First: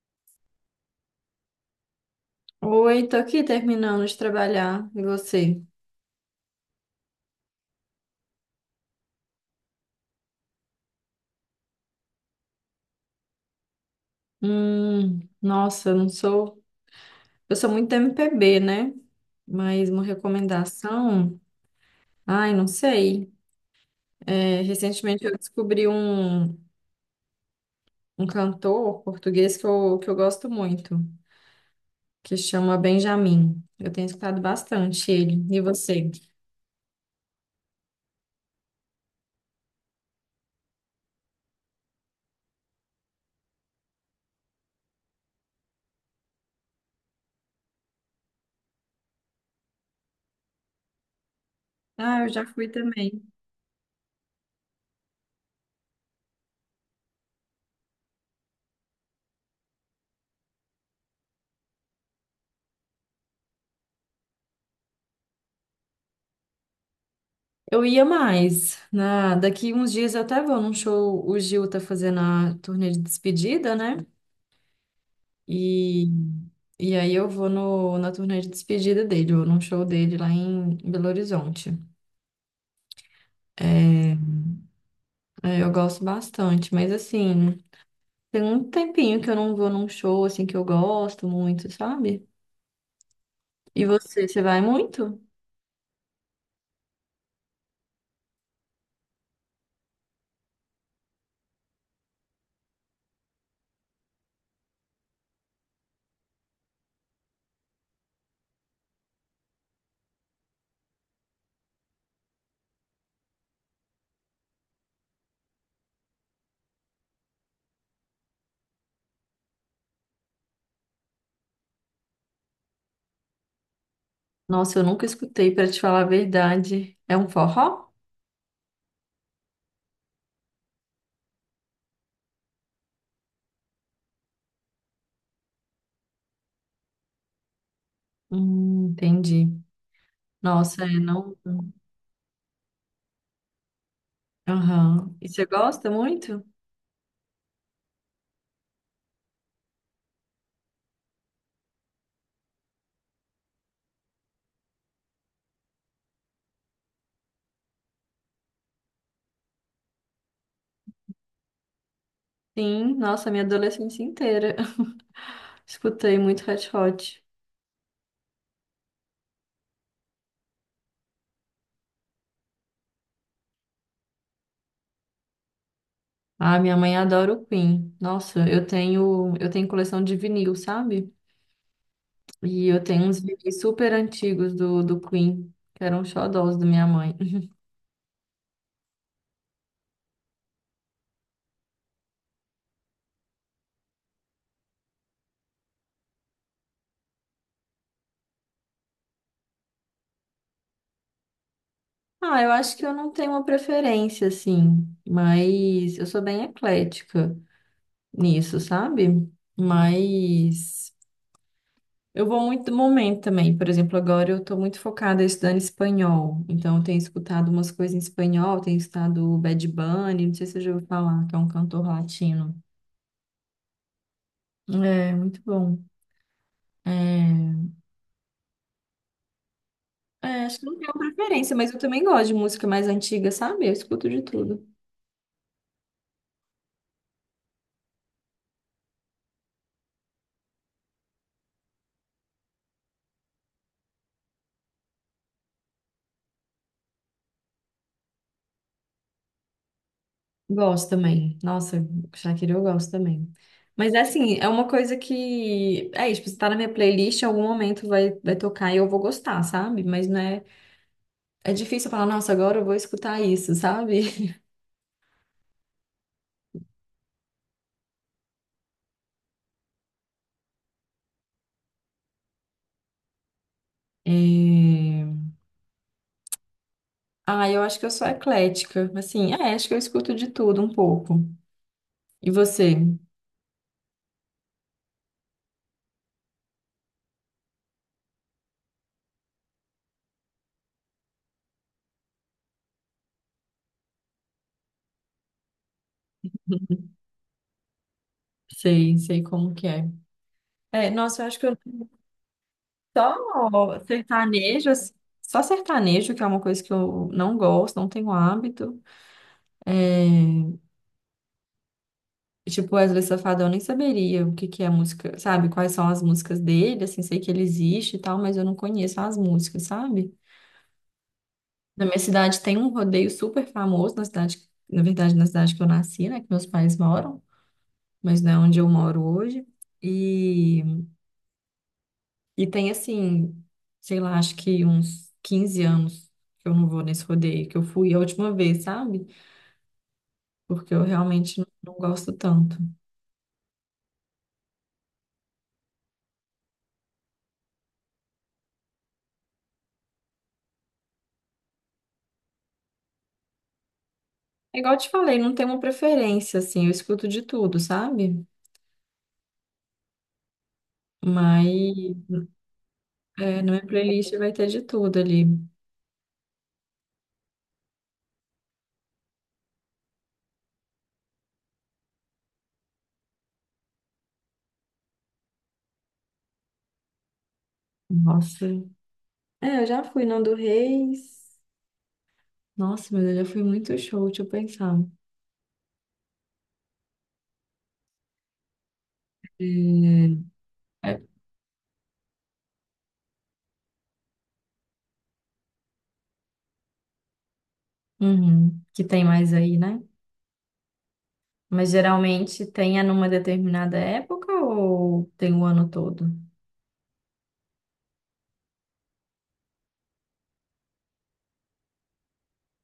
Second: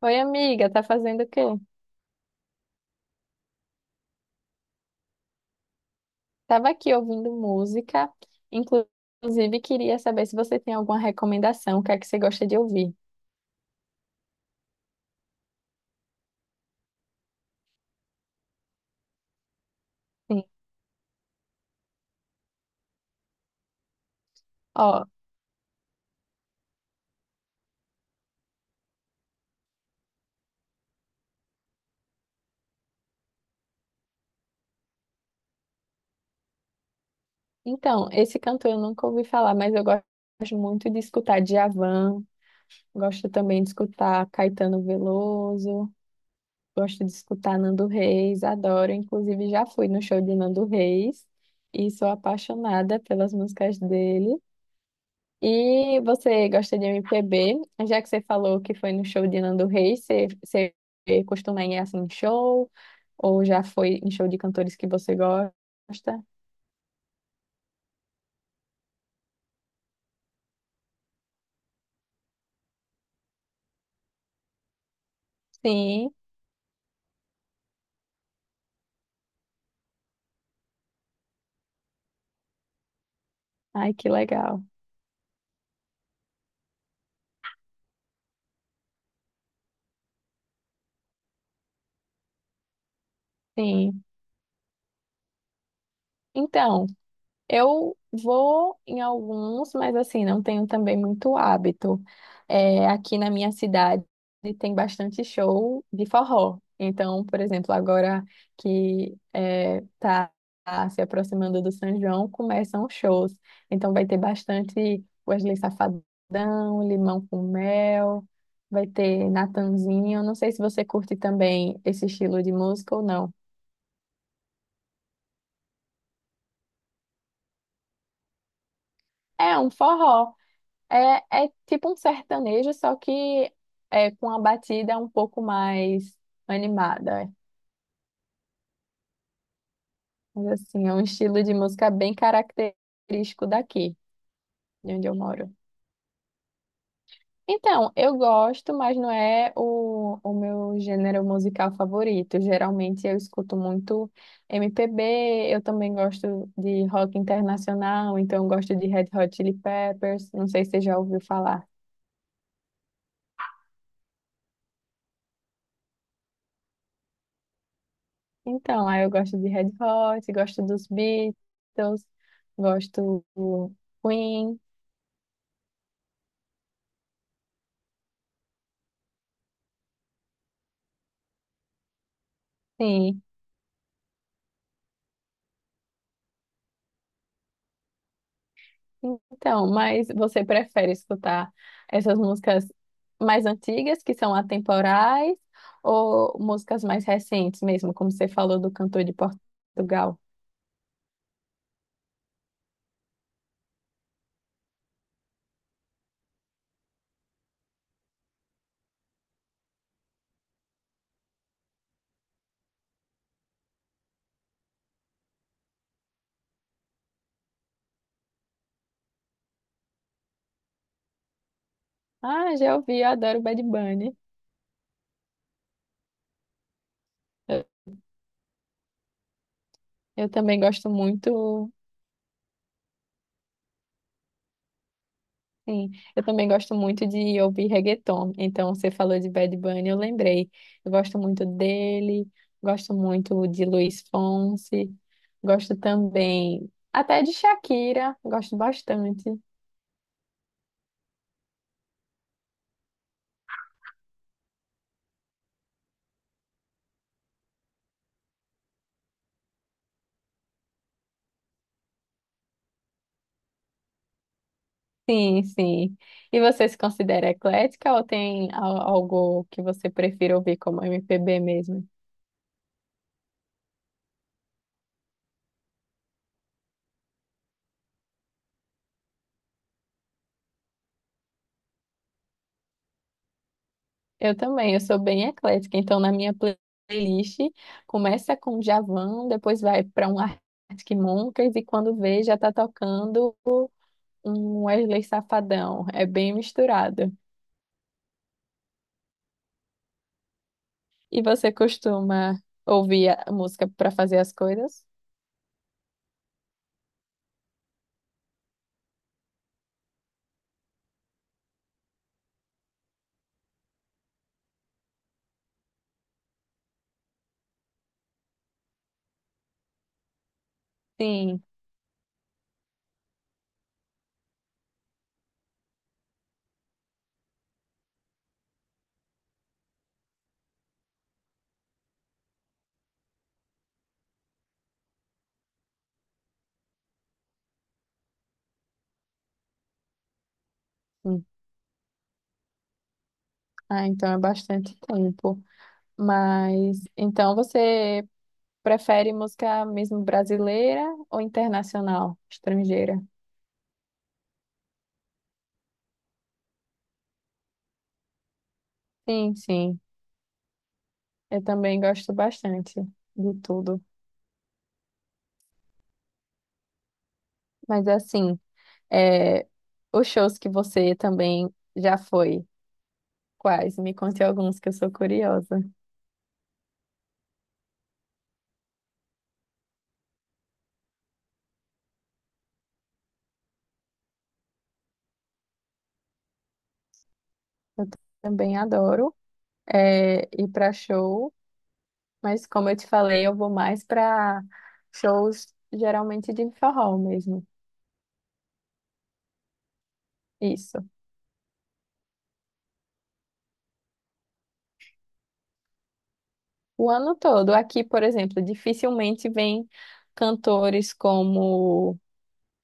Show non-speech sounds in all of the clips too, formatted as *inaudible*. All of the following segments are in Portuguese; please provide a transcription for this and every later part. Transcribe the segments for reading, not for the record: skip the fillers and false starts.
Oi, amiga, tá fazendo o quê? Oi, tô aqui terminando de trabalhar. E você? Tava aqui ouvindo música, inclusive queria saber se você tem alguma recomendação, o que é que você gosta de ouvir. Nossa, eu não sou. Eu sou muito MPB, né? Mas uma Sim. recomendação. Ai, não sei. É, Ó, recentemente eu descobri um cantor português que eu gosto muito, que chama Benjamin. Eu tenho escutado bastante ele. E você? então, esse cantor eu nunca ouvi falar, mas eu gosto muito de escutar Djavan, gosto também de escutar Caetano Veloso, gosto de escutar Nando Reis, adoro, inclusive já fui no show de Nando Reis e sou Ah, eu já fui apaixonada também. pelas músicas dele. E você gosta de MPB? Já que você falou que foi no show de Nando Reis, você costuma ir assim em show? Ou já foi em show de cantores que você gosta? Eu ia mais. Daqui uns dias eu até vou num show. O Gil tá fazendo a turnê de despedida, né? E, Sim. e aí eu vou no, na turnê de despedida dele, ou num show dele lá em Belo Horizonte. Ai, que É, legal. Eu gosto bastante, mas assim, tem um tempinho que eu não vou num show assim que eu gosto muito, sabe? E Sim. você vai muito? Então, eu vou em alguns, mas assim, não tenho também muito hábito. É, aqui na minha cidade tem bastante show de forró. Então, por exemplo, agora que é, tá se aproximando do São João, começam os shows. Então vai ter bastante Wesley Safadão, Limão com Mel, vai ter Natanzinho. Não sei se você curte também esse estilo de música ou não. Nossa, eu nunca escutei, pra te falar a verdade. É um forró? É um forró. É, é tipo um sertanejo, só que é com a batida um pouco mais animada. Entendi. Mas Nossa, assim, é é um não. estilo de música bem característico daqui, de onde Aham. eu E você moro. gosta muito? Então, eu gosto, mas não é o meu gênero musical favorito. Geralmente eu escuto muito MPB, eu também gosto de rock internacional, então eu gosto de Red Hot Chili Peppers, não sei se você já ouviu falar. Sim, nossa, minha adolescência inteira. *laughs* Escutei muito Red Hot. Então, aí eu gosto de Red Hot, gosto dos Beatles, gosto do Queen. Ah, minha mãe adora o Queen. Nossa, eu tenho coleção de vinil, sabe? E eu tenho uns Sim. vinis super antigos do Queen, que eram xodós da minha mãe. *laughs* Então, mas você prefere escutar essas músicas mais antigas, que são atemporais, ou músicas mais recentes mesmo, como você falou do cantor de Portugal? Ah, eu acho que eu não tenho uma preferência, assim, mas eu sou bem eclética nisso, sabe? Mas eu vou muito do momento também. Por exemplo, agora eu tô muito focada estudando espanhol. Então, eu tenho escutado umas coisas em espanhol, tenho escutado o Bad Bunny, não sei se você já ouviu falar, que é um cantor latino. Ah, já ouvi, eu adoro Bad Bunny. É, muito bom. Eu, É, eu Acho também que não gosto tenho preferência, muito. mas eu também gosto de música mais antiga, sabe? Eu escuto de tudo. Sim, eu também gosto muito de ouvir reggaeton. Então, você falou de Bad Bunny, eu lembrei. Eu gosto muito dele, gosto muito de Luiz Fonsi, gosto também até de Shakira, gosto bastante. Gosto também. Nossa, Shakira eu gosto também. Mas é assim, é uma coisa que. É isso, tipo, se tá na minha playlist, em algum momento vai tocar e eu vou gostar, sabe? Mas não é. É difícil eu falar, nossa, agora eu vou escutar isso, sabe? *laughs* Sim, sim. E você se considera eclética ou tem algo que você prefira ouvir como MPB mesmo? É... Ah, eu acho que eu sou eclética. Assim, é, acho que eu escuto de tudo um pouco. E você? Eu também, eu sou bem eclética, então na minha playlist começa com Djavan, depois vai para um Arctic Monkeys e quando vê já tá tocando um Wesley Safadão, é bem misturado. Sei, sei como que é. É, nossa, E eu acho que você eu. costuma ouvir a música Só para fazer as sertanejo, coisas? assim, só sertanejo, que é uma coisa que eu não gosto, não tenho hábito. É, tipo, Wesley Safadão, eu nem saberia o que que é a música, sabe? Quais são as músicas dele, assim, sei que ele existe e tal, mas eu não conheço as músicas, sabe? Sim. Na minha cidade tem um rodeio super famoso, na cidade, na verdade, na cidade que eu nasci, né? Que meus pais moram, mas não é onde eu moro hoje. E E tem assim, sei lá, acho que uns 15 anos que eu não vou nesse rodeio, que eu fui a última vez, sabe? Porque eu Sim. realmente não, não gosto tanto. Ah, então é bastante tempo. Mas então você prefere música mesmo brasileira ou internacional, estrangeira? É igual eu te falei, não tem uma preferência, assim, eu escuto de tudo, sabe? Sim, sim. Eu Mas também gosto bastante de é, na minha tudo. playlist vai ter de tudo ali. Mas assim, é, os shows que você também já foi, quais? Me conte alguns que eu sou curiosa. Nossa. É, eu já fui Nando Reis. Nossa, mas eu já fui muito show, deixa eu pensar. Eu também adoro, é, É, ir para é, show, mas como eu te falei, eu vou mais para shows geralmente de forró mesmo. uhum, que tem mais aí, né? Isso. Mas geralmente tem é numa determinada época ou tem o ano todo? O ano todo. Aqui, por exemplo, dificilmente vem cantores como,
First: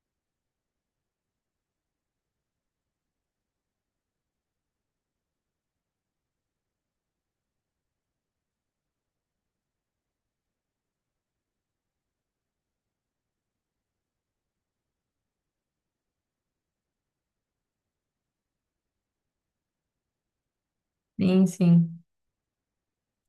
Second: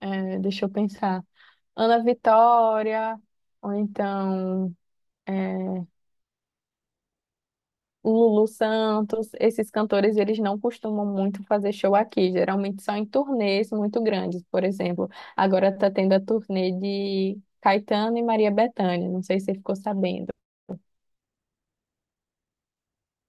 é, deixa eu pensar, Ana Vitória, ou então, é, Lulu Santos. Esses cantores, eles não costumam muito fazer show aqui, geralmente são em turnês muito grandes. Por exemplo, agora está tendo a turnê de Caetano e Maria Bethânia, não sei se você ficou sabendo. Sim, sim.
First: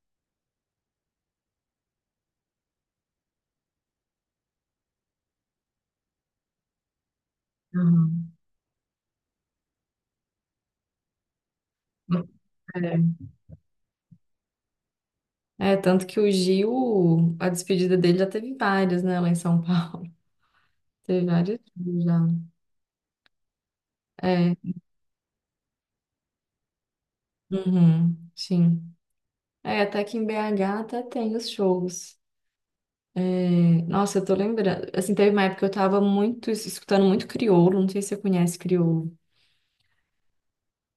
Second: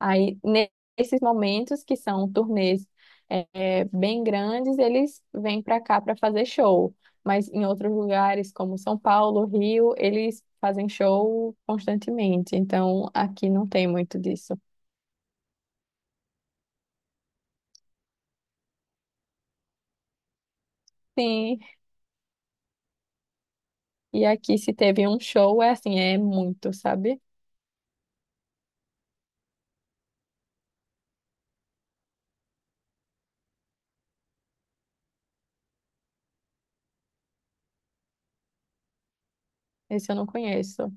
Aí, nesses momentos que são turnês, bem grandes, eles vêm para cá para fazer show, mas em outros Uhum. lugares, como São Paulo, Rio, eles fazem show constantemente, então É. aqui não tem muito disso. É, tanto que o Gil, a despedida dele já teve várias, né, lá em São Paulo. *laughs* Teve várias Sim. já. E É, aqui, se teve um show, é assim, é muito, sabe? uhum, sim. É, até que em BH até tem os shows. É, nossa, eu tô lembrando. Assim, teve uma época que eu tava muito, escutando muito crioulo, não sei se você conhece crioulo. Esse eu não conheço.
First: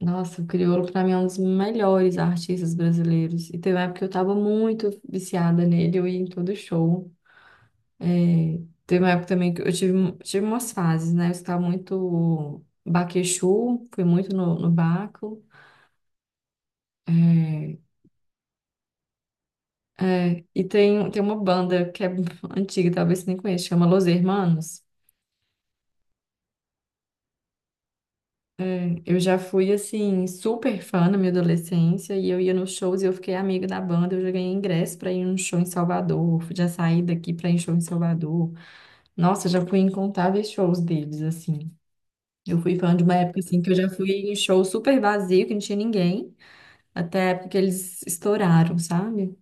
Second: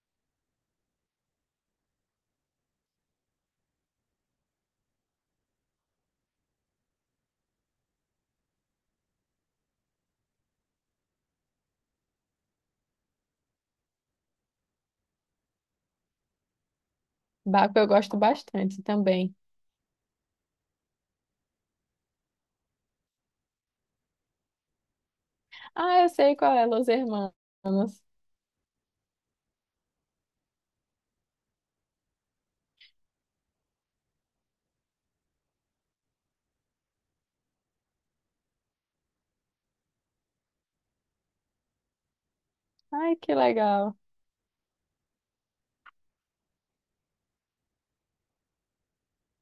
Nossa, o Criolo pra mim é um dos melhores artistas brasileiros. E teve uma época que eu tava muito viciada nele, eu ia em todo show. É, teve uma época também que eu tive umas fases, né? Eu escutava muito Baquechu, fui muito no Baco. Baco É, eu gosto bastante também. E tem uma banda que é *laughs* antiga, talvez você nem conheça, chama Los Hermanos. Ah, eu sei qual é, Los Hermanos. Eu já fui, assim, super fã na minha adolescência e eu ia nos shows e eu fiquei amiga da banda. Eu já ganhei ingresso para ir num show em Salvador, já saí daqui para ir em show em Salvador. Nossa, já fui em incontáveis shows deles, assim. Eu fui fã de uma Ai, que época, assim, que eu já legal. fui em show super vazio, que não tinha ninguém, até a época que eles estouraram, sabe?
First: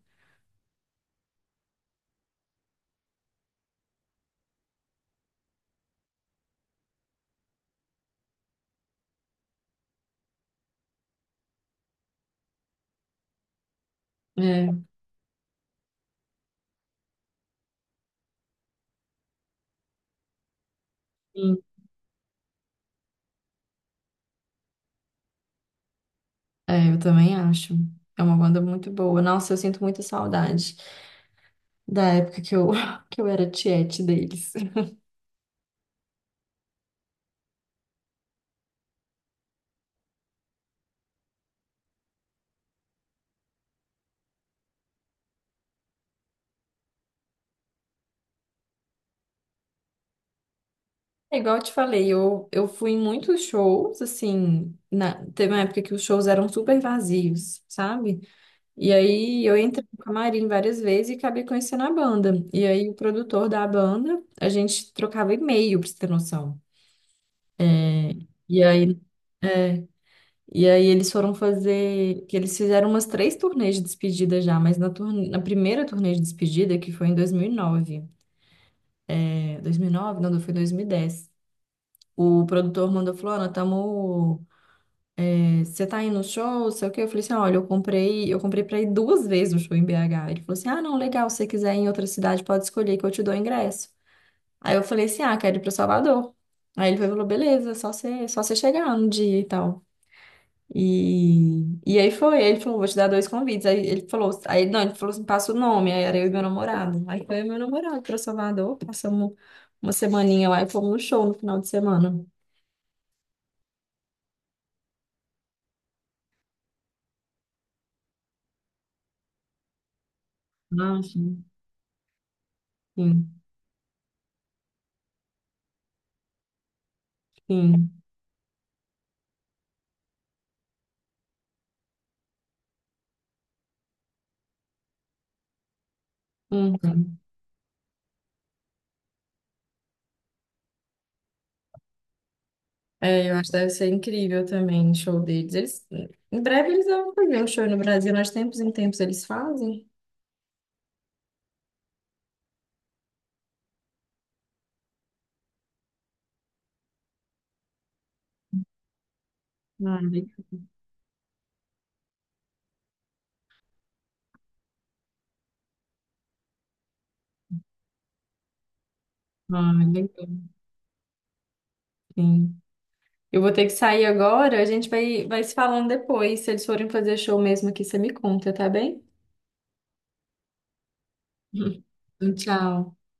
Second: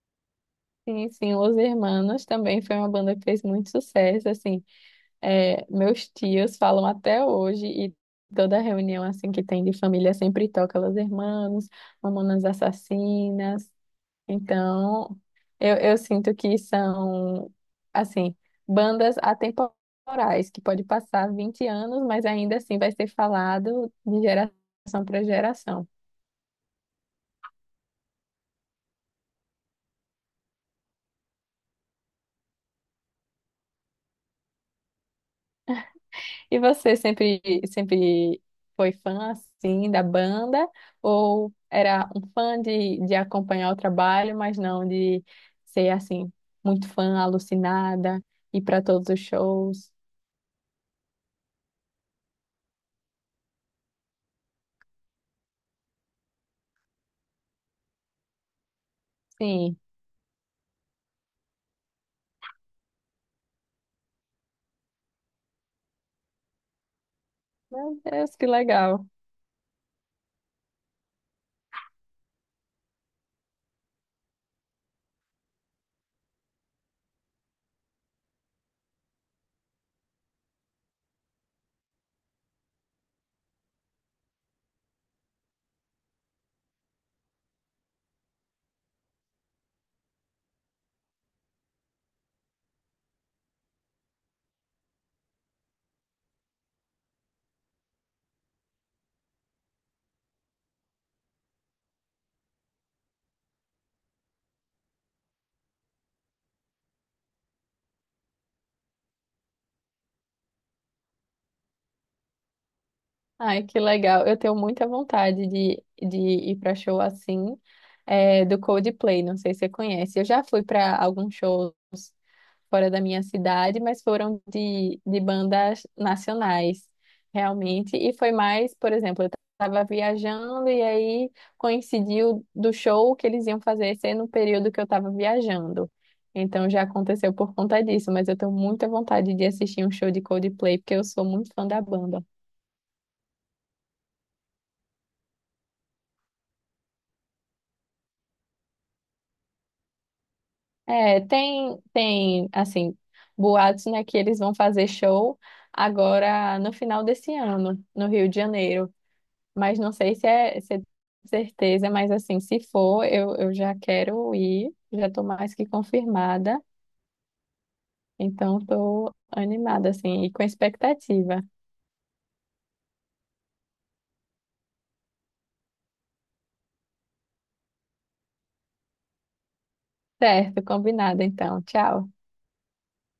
Sim, sim, Los Hermanos também foi uma banda que fez muito sucesso, assim. É, meus tios falam até hoje e toda reunião, assim, que tem de família sempre toca Los Hermanos, Mamonas Assassinas. É, Então, eu sinto que são, assim, bandas atemporais, que pode passar sim. 20 anos, mas ainda assim vai ser falado de geração para geração. É, eu também acho. É uma banda muito boa. Nossa, eu sinto muita saudade da época que eu, *laughs* que eu era tiete deles. E você sempre, sempre foi fã, assim, da banda? Ou era um fã de acompanhar o trabalho, mas não de ser, assim, muito fã, alucinada, ir para todos os shows? É igual eu te falei, eu fui em muitos shows, assim, teve uma época que os shows eram super vazios, sabe? E aí eu Sim, entrei no camarim várias vezes e acabei conhecendo a banda. E aí o produtor da banda, a gente trocava e-mail, pra você ter noção. meu Deus, que E aí, legal. e aí, eles foram fazer, que eles fizeram umas três turnês de despedida já, mas na primeira turnê de despedida, que foi em 2009, é, 2009? Não, foi em 2010. O produtor mandou, falou, Ana, tamo. Você tá indo no show, sei o quê. Eu falei assim, olha, eu comprei pra ir duas vezes no show em BH. Ele falou assim, ah, não, legal, se você quiser ir em outra cidade, pode escolher que eu te dou o ingresso. Aí eu falei assim, ah, quero ir pra Salvador. Aí ele falou, beleza, só você chegar no dia e tal. E aí foi, ele falou, vou te dar dois convites. Aí ele falou, aí não, ele falou assim, passa o nome, aí era eu e meu namorado. Aí foi eu e meu namorado pra Salvador, passamos uma semaninha lá e fomos no show no final de semana. Ai, que legal. Eu tenho muita vontade de ir para show assim, é, do Coldplay. Não sei se você conhece. Eu já fui para Ah, alguns sim. shows fora da minha Sim, cidade, mas foram de bandas nacionais, sim. realmente. E foi mais, por exemplo, eu estava viajando e aí coincidiu do show que eles iam fazer ser no período que eu estava viajando. Então já Uhum. aconteceu por conta disso, mas eu tenho muita vontade de assistir um show de Coldplay, porque eu sou muito fã da banda. É, eu acho que deve ser incrível também o show deles. Eles, em breve eles vão fazer um show no Brasil, nós tempos em tempos eles fazem. É, assim, boatos, né, que eles vão fazer show agora no final desse ano, no Rio de Janeiro. Mas não Ah, sei se legal. é, se é certeza, mas assim, se for, eu já quero ir, já tô mais que confirmada. Então, tô Ah, animada, assim, legal. e com expectativa. Sim. Eu vou ter que sair agora, a gente vai se falando depois. Se eles forem fazer show mesmo aqui, você me conta, tá bem? Certo, combinado, então. Tchau. *laughs* Tchau.